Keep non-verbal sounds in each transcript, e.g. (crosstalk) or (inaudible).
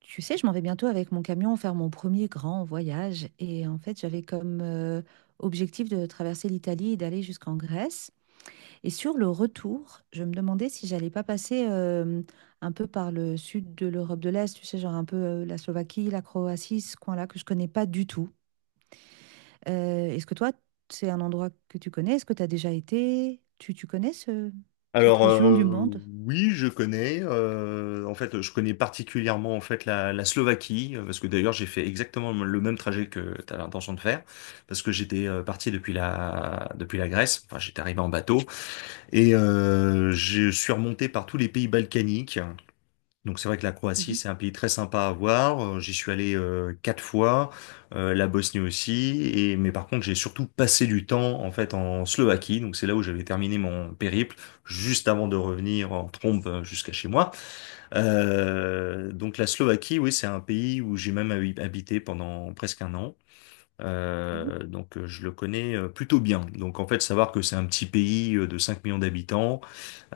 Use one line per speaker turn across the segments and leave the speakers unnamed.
Tu sais, je m'en vais bientôt avec mon camion faire mon premier grand voyage. Et en fait, j'avais comme objectif de traverser l'Italie et d'aller jusqu'en Grèce. Et sur le retour, je me demandais si j'allais pas passer un peu par le sud de l'Europe de l'Est, tu sais, genre un peu la Slovaquie, la Croatie, ce coin-là que je connais pas du tout. Est-ce que toi, c'est un endroit que tu connais? Est-ce que tu as déjà été? Tu connais cette
Alors
région du monde?
oui, je connais. En fait, je connais particulièrement en fait la Slovaquie parce que d'ailleurs j'ai fait exactement le même trajet que tu as l'intention de faire parce que j'étais parti depuis la Grèce. Enfin, j'étais arrivé en bateau et je suis remonté par tous les pays balkaniques. Donc c'est vrai que la Croatie,
Mhm,
c'est un pays très sympa à voir. J'y suis allé quatre fois, la Bosnie aussi. Et mais par contre, j'ai surtout passé du temps en fait en Slovaquie. Donc c'est là où j'avais terminé mon périple, juste avant de revenir en trombe jusqu'à chez moi. Donc la Slovaquie, oui, c'est un pays où j'ai même habité pendant presque un an.
mhm.
Je le connais plutôt bien. Donc en fait, savoir que c'est un petit pays de 5 millions d'habitants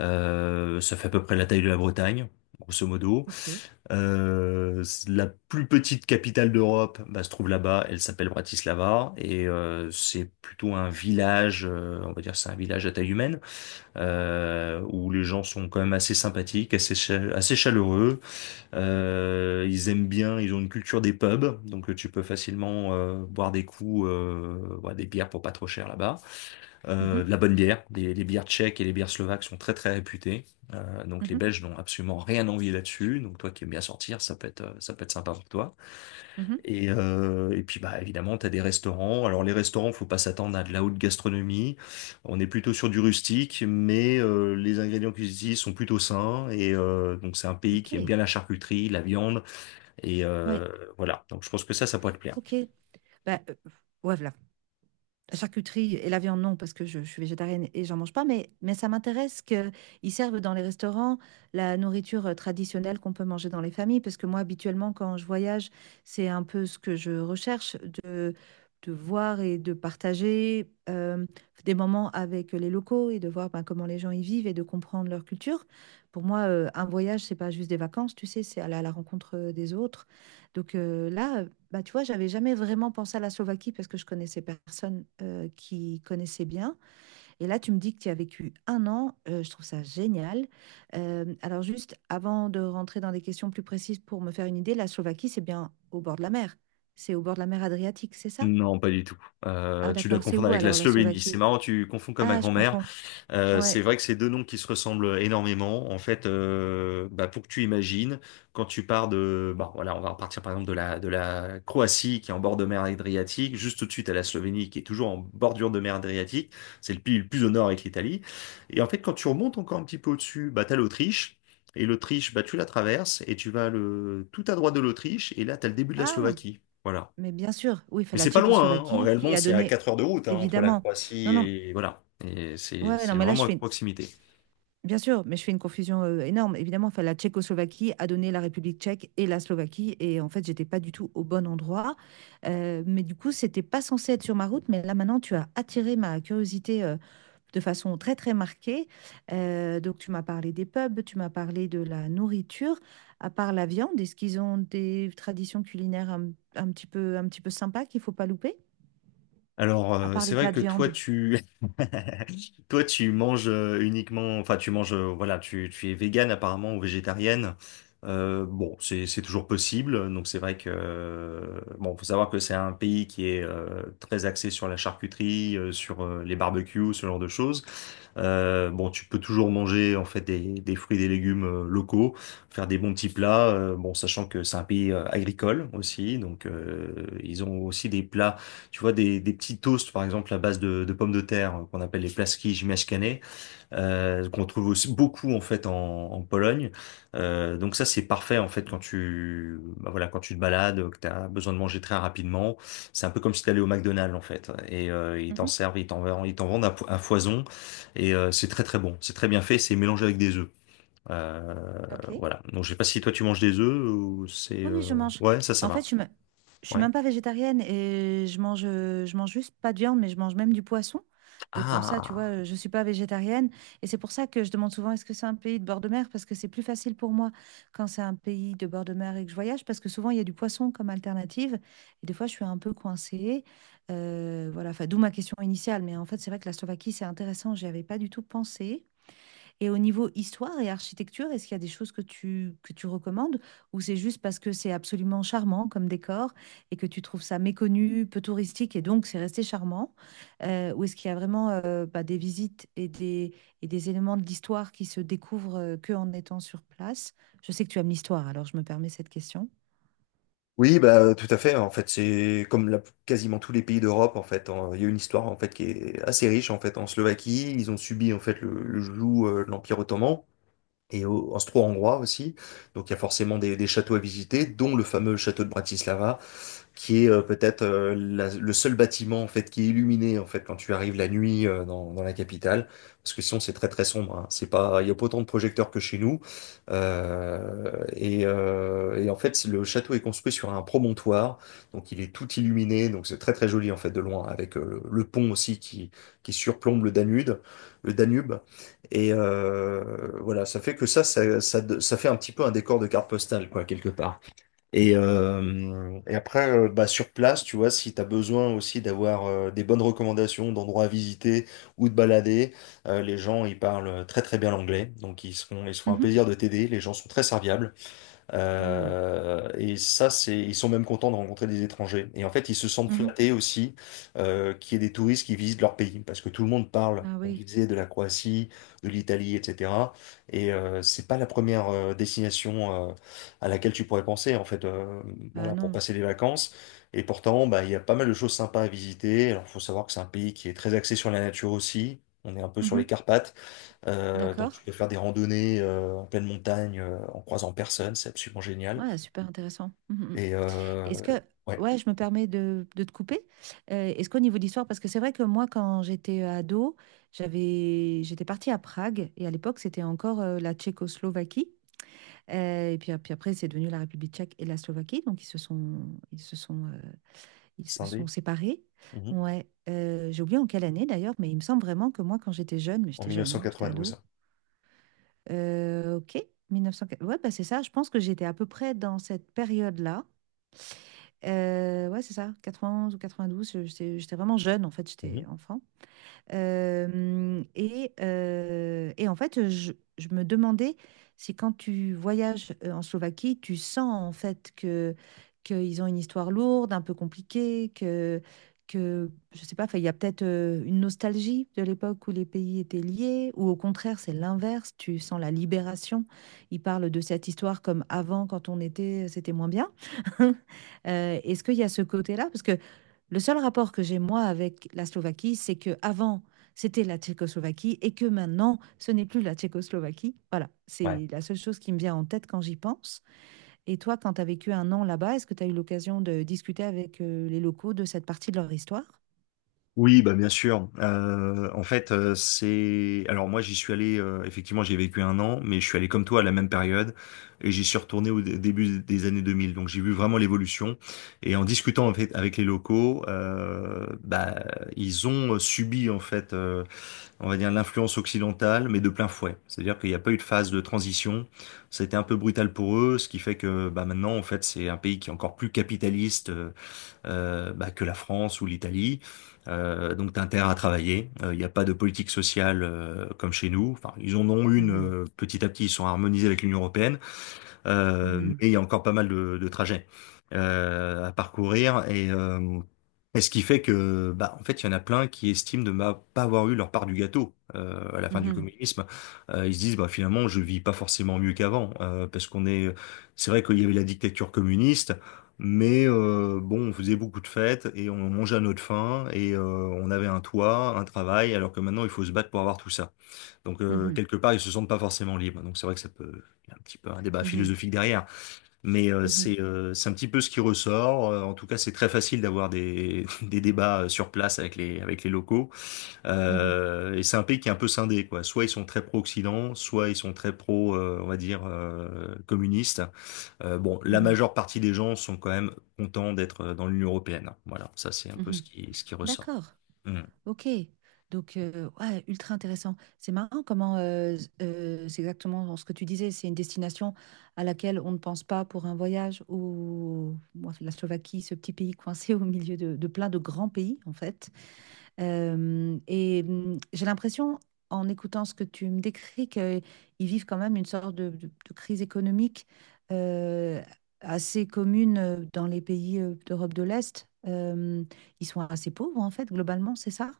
ça fait à peu près la taille de la Bretagne, grosso modo.
Ok.
La plus petite capitale d'Europe se trouve là-bas. Elle s'appelle Bratislava, et c'est plutôt un village, on va dire c'est un village à taille humaine, où les gens sont quand même assez sympathiques, assez, assez chaleureux. Ils aiment bien, ils ont une culture des pubs. Donc tu peux facilement boire des coups, boire des bières pour pas trop cher là-bas.
Mhm,
De la bonne bière. Les bières tchèques et les bières slovaques sont très très réputées. Donc les
mhm,
Belges n'ont absolument rien envie là-dessus. Donc toi qui aimes bien sortir, ça peut être sympa pour toi.
mhm.
Et puis bah évidemment, tu as des restaurants. Alors les restaurants, faut pas s'attendre à de la haute gastronomie. On est plutôt sur du rustique, mais les ingrédients qu'ils utilisent sont plutôt sains. Donc c'est un pays qui aime
Ok.
bien la charcuterie, la viande. Et
Ouais.
euh, voilà. Donc je pense que ça pourrait te plaire.
Ok, bah, ouais, voilà. La charcuterie et la viande, non, parce que je suis végétarienne et j'en mange pas, mais ça m'intéresse qu'ils servent dans les restaurants la nourriture traditionnelle qu'on peut manger dans les familles, parce que moi, habituellement, quand je voyage, c'est un peu ce que je recherche, de, de voir et de partager des moments avec les locaux et de voir ben, comment les gens y vivent et de comprendre leur culture. Pour moi, un voyage, c'est pas juste des vacances, tu sais, c'est aller à la rencontre des autres. Donc là, bah, tu vois, j'avais jamais vraiment pensé à la Slovaquie parce que je connaissais personne qui connaissait bien. Et là, tu me dis que tu y as vécu un an. Je trouve ça génial. Alors juste, avant de rentrer dans des questions plus précises pour me faire une idée, la Slovaquie, c'est bien au bord de la mer. C'est au bord de la mer Adriatique, c'est ça?
Non, pas du tout.
Ah
Tu dois
d'accord, c'est
confondre
où
avec la
alors la
Slovénie. C'est
Slovaquie?
marrant, tu confonds comme ma
Ah, je
grand-mère.
confonds.
Euh,
Ouais.
c'est vrai que c'est deux noms qui se ressemblent énormément. En fait, pour que tu imagines, quand tu pars de, bah, voilà, on va repartir par exemple de la Croatie qui est en bord de mer Adriatique, juste tout de suite à la Slovénie qui est toujours en bordure de mer Adriatique. C'est le pays le plus au nord avec l'Italie. Et en fait, quand tu remontes encore un petit peu au-dessus, bah, t'as l'Autriche. Et l'Autriche, bah, tu la traverses et tu vas le tout à droite de l'Autriche et là, t'as le début de la
Ah,
Slovaquie. Voilà.
mais bien sûr. Oui, fait
Mais
la
c'est pas loin, hein. En
Tchécoslovaquie qui
réellement,
a
c'est à
donné,
4 heures de route, hein, entre la
évidemment.
Croatie
Non, non.
et voilà. Et c'est
Ouais, ouais, non,
c'est
mais là,
vraiment
je
à
fais
proximité.
bien sûr, mais je fais une confusion énorme. Évidemment, enfin, la Tchécoslovaquie a donné la République tchèque et la Slovaquie. Et en fait, j'étais pas du tout au bon endroit. Mais du coup, c'était pas censé être sur ma route. Mais là, maintenant, tu as attiré ma curiosité de façon très, très marquée. Donc, tu m'as parlé des pubs, tu m'as parlé de la nourriture. À part la viande, est-ce qu'ils ont des traditions culinaires un petit peu sympas qu'il faut pas louper? À part
C'est
les
vrai
plats de
que toi,
viande.
(laughs) toi, tu manges uniquement, enfin, tu manges, voilà, tu es végane apparemment ou végétarienne. Bon, c'est toujours possible. Donc, c'est vrai que, bon, faut savoir que c'est un pays qui est très axé sur la charcuterie, sur les barbecues, ce genre de choses. Bon, tu peux toujours manger en fait des fruits, des légumes locaux, faire des bons petits plats. Bon, sachant que c'est un pays agricole aussi, donc ils ont aussi des plats, tu vois, des petits toasts, par exemple, à base de pommes de terre, qu'on appelle les plaski ziemniaczane, qu'on trouve aussi beaucoup, en fait, en Pologne. Donc ça, c'est parfait, en fait, quand tu te balades, que tu as besoin de manger très rapidement. C'est un peu comme si tu allais au McDonald's, en fait. Et ils t'en
Mhm.
servent, ils t'en vendent à foison. Et c'est très, très bon. C'est très bien fait. C'est mélangé avec des œufs. Euh,
Ok.
voilà. Donc, je sais pas si toi, tu manges des œufs ou c'est.
Oui, oui, je mange.
Ouais, ça
Bah, en
va.
fait, je suis
Ouais.
même pas végétarienne et je mange juste pas de viande, mais je mange même du poisson. Donc en ça, tu vois,
Ah!
je ne suis pas végétarienne. Et c'est pour ça que je demande souvent, est-ce que c'est un pays de bord de mer? Parce que c'est plus facile pour moi quand c'est un pays de bord de mer et que je voyage, parce que souvent, il y a du poisson comme alternative. Et des fois, je suis un peu coincée. Voilà, enfin, d'où ma question initiale. Mais en fait, c'est vrai que la Slovaquie, c'est intéressant. J'y avais pas du tout pensé. Et au niveau histoire et architecture, est-ce qu'il y a des choses que tu recommandes ou c'est juste parce que c'est absolument charmant comme décor et que tu trouves ça méconnu, peu touristique et donc c'est resté charmant? Ou est-ce qu'il y a vraiment bah, des visites et des éléments de l'histoire qui se découvrent que en étant sur place? Je sais que tu aimes l'histoire, alors je me permets cette question.
Oui, bah, tout à fait. En fait, c'est comme quasiment tous les pays d'Europe. En fait, hein. Il y a une histoire en fait qui est assez riche. En fait, en Slovaquie, ils ont subi en fait le joug de l'Empire ottoman et austro-hongrois aussi. Donc, il y a forcément des châteaux à visiter, dont le fameux château de Bratislava, qui est peut-être le seul bâtiment en fait qui est illuminé en fait quand tu arrives la nuit dans la capitale parce que sinon c'est très très sombre, hein. c'est pas Il y a pas autant de projecteurs que chez nous. Et en fait le château est construit sur un promontoire, donc il est tout illuminé, donc c'est très très joli en fait de loin avec le pont aussi qui surplombe le Danube. Et voilà, ça fait que ça fait un petit peu un décor de carte postale, quoi, quelque part. Et après, bah, sur place, tu vois, si tu as besoin aussi d'avoir des bonnes recommandations d'endroits à visiter ou de balader, les gens, ils parlent très très bien l'anglais. Donc, ils seront un
Mmh mh.
plaisir de t'aider. Les gens sont très serviables.
Mmh.
Et ça, ils sont même contents de rencontrer des étrangers. Et en fait, ils se sentent
Mmh
flattés aussi qu'il y ait des touristes qui visitent leur pays, parce que tout le monde
mh.
parle,
Ah
comme tu
oui,
disais, de la Croatie, de l'Italie, etc. Et c'est pas la première destination à laquelle tu pourrais penser, en fait,
bah
voilà, pour
non.
passer les vacances. Et pourtant, bah, il y a pas mal de choses sympas à visiter. Alors, faut savoir que c'est un pays qui est très axé sur la nature aussi. On est un peu sur
Mmh
les
mh.
Carpates. Donc
D'accord.
tu peux faire des randonnées en pleine montagne en croisant personne, c'est absolument génial.
Ouais, super intéressant. Mmh mh.
Et
Est-ce que,
ouais,
ouais, je me permets de te couper. Est-ce qu'au niveau d'histoire, parce que c'est vrai que moi, quand j'étais ado, j'étais partie à Prague et à l'époque, c'était encore la Tchécoslovaquie. Et puis après, c'est devenu la République tchèque et la Slovaquie. Donc, ils se sont, euh, ils se sont
scindé,
séparés.
mhm,
Ouais. J'ai oublié en quelle année d'ailleurs, mais il me semble vraiment que moi, quand j'étais jeune, mais
en
j'étais jeune, hein, j'étais ado.
1992.
Ok, 1904. Ouais, bah, c'est ça. Je pense que j'étais à peu près dans cette période-là. Ouais, c'est ça, 91 ou 92. J'étais vraiment jeune, en fait,
Mhm.
j'étais enfant. Et en fait, je me demandais si quand tu voyages en Slovaquie, tu sens en fait que qu'ils ont une histoire lourde, un peu compliquée, que je sais pas, 'fin, il y a peut-être une nostalgie de l'époque où les pays étaient liés, ou au contraire, c'est l'inverse, tu sens la libération. Ils parlent de cette histoire comme avant, quand on était, c'était moins bien. (laughs) Est-ce qu'il y a ce côté-là? Parce que le seul rapport que j'ai moi avec la Slovaquie, c'est que avant c'était la Tchécoslovaquie et que maintenant ce n'est plus la Tchécoslovaquie. Voilà,
Ouais.
c'est la seule chose qui me vient en tête quand j'y pense. Et toi, quand tu as vécu un an là-bas, est-ce que tu as eu l'occasion de discuter avec les locaux de cette partie de leur histoire?
Oui, bah bien sûr. En fait, c'est. Alors moi, j'y suis allé. Effectivement, j'ai vécu un an, mais je suis allé comme toi à la même période, et j'y suis retourné au début des années 2000. Donc j'ai vu vraiment l'évolution. Et en discutant en fait avec les locaux, bah ils ont subi en fait, on va dire, l'influence occidentale, mais de plein fouet. C'est-à-dire qu'il n'y a pas eu de phase de transition. Ça a été un peu brutal pour eux, ce qui fait que bah, maintenant, en fait, c'est un pays qui est encore plus capitaliste, bah, que la France ou l'Italie. T'as intérêt à travailler. Il n'y a pas de politique sociale comme chez nous. Enfin, ils en ont une,
Mhm,
petit à petit, ils sont harmonisés avec l'Union européenne. Mais
mhm,
il y a encore pas mal de trajets à parcourir. Et ce qui fait que, bah, en fait, il y en a plein qui estiment de ne pas avoir eu leur part du gâteau à la fin du
mhm,
communisme. Ils se disent, bah, finalement, je vis pas forcément mieux qu'avant, parce c'est vrai qu'il y avait la dictature communiste. Mais bon, on faisait beaucoup de fêtes et on mangeait à notre faim, et on avait un toit, un travail, alors que maintenant il faut se battre pour avoir tout ça. Donc
mhm,
quelque part, ils se sentent pas forcément libres. Donc c'est vrai que il y a un petit peu un débat philosophique derrière, mais
mhm,
c'est un petit peu ce qui ressort. En tout cas, c'est très facile d'avoir des (laughs) des débats sur place avec les locaux.
mhm, mhm,
Et c'est un pays qui est un peu scindé, quoi. Soit ils sont très pro-Occident, soit ils sont très pro, on va dire, communistes. Bon, la
mhm,
majeure partie des gens sont quand même contents d'être dans l'Union européenne. Voilà, ça c'est un peu
mhm.
ce qui ressort.
D'accord.
Mm.
Ok, donc ouais, ultra intéressant. C'est marrant comment c'est exactement ce que tu disais, c'est une destination à laquelle on ne pense pas pour un voyage ou moi, la Slovaquie, ce petit pays coincé au milieu de plein de grands pays en fait. J'ai l'impression, en écoutant ce que tu me décris, qu'ils vivent quand même une sorte de crise économique euh, assez commune dans les pays d'Europe de l'Est. Ils sont assez pauvres en fait, globalement, c'est ça?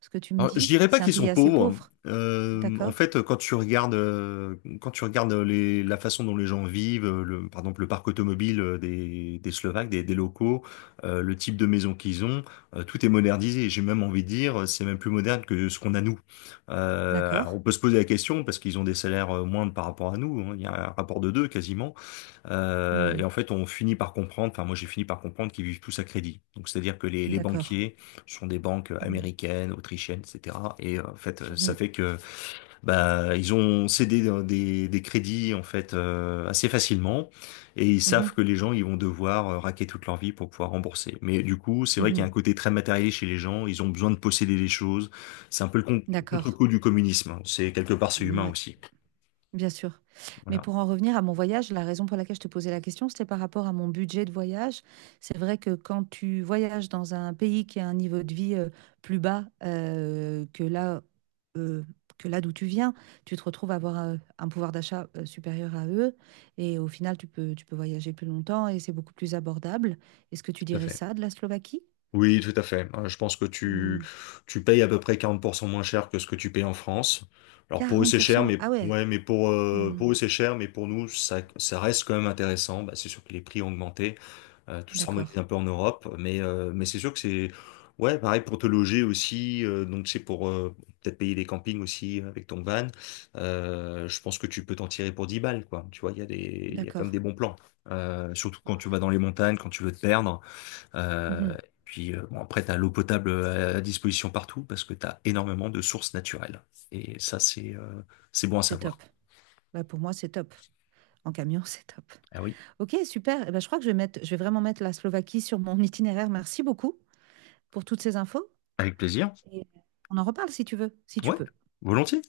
Ce que tu me
Alors, je
dis.
dirais pas
C'est un
qu'ils
pays
sont
assez
pauvres.
pauvre.
En
D'accord?
fait, quand tu regardes la façon dont les gens vivent, par exemple le parc automobile des Slovaques, des locaux, le type de maison qu'ils ont, tout est modernisé. J'ai même envie de dire, c'est même plus moderne que ce qu'on a nous. Euh,
D'accord?
alors on peut se poser la question parce qu'ils ont des salaires moindres par rapport à nous, hein. Il y a un rapport de deux quasiment. Euh,
Hmm,
et en fait, on finit par comprendre, enfin moi j'ai fini par comprendre qu'ils vivent tous à crédit. Donc c'est-à-dire que les
d'accord.
banquiers sont des banques
Hmm,
américaines, autrichiennes, etc. Et en fait, ça
mhm,
fait que bah ils ont cédé des crédits en fait assez facilement, et ils savent
mhm,
que les gens ils vont devoir raquer toute leur vie pour pouvoir rembourser. Mais du coup, c'est vrai qu'il y
mhm.
a un côté très matériel chez les gens. Ils ont besoin de posséder des choses. C'est un peu le
D'accord.
contre-coup du communisme. C'est quelque part c'est humain
Ouais.
aussi.
Bien sûr. Mais
Voilà.
pour en revenir à mon voyage, la raison pour laquelle je te posais la question, c'était par rapport à mon budget de voyage. C'est vrai que quand tu voyages dans un pays qui a un niveau de vie plus bas euh, que là d'où tu viens, tu te retrouves à avoir un pouvoir d'achat supérieur à eux. Et au final, tu peux voyager plus longtemps et c'est beaucoup plus abordable. Est-ce que tu
Tout à
dirais
fait.
ça de la Slovaquie?
Oui, tout à fait. Je pense que tu,
Hmm.
tu payes à peu près 40% moins cher que ce que tu payes en France. Alors pour eux
quarante
c'est
pour
cher,
cent
mais
Ah ouais.
ouais, mais
Hmm.
pour eux c'est cher, mais pour nous ça reste quand même intéressant. Bah, c'est sûr que les prix ont augmenté, tout s'harmonise
D'accord.
un peu en Europe, mais c'est sûr que c'est, ouais, pareil pour te loger aussi. Donc c'est pour peut-être payer des campings aussi avec ton van. Je pense que tu peux t'en tirer pour 10 balles, quoi. Tu vois, il y a quand même
D'accord.
des bons plans. Surtout quand tu vas dans les montagnes, quand tu veux te perdre. Euh,
Mhm.
Puis bon, après, tu as l'eau potable à disposition partout parce que tu as énormément de sources naturelles. Et ça, c'est bon à
C'est
savoir.
top. Bah, pour moi, c'est top. En camion, (laughs) c'est top.
Ah oui,
Ok, super. Eh ben, je crois que je vais vraiment mettre la Slovaquie sur mon (laughs) itinéraire. Merci beaucoup pour toutes ces infos.
avec plaisir.
Et on en reparle si tu veux, si tu
Ouais,
peux.
volontiers.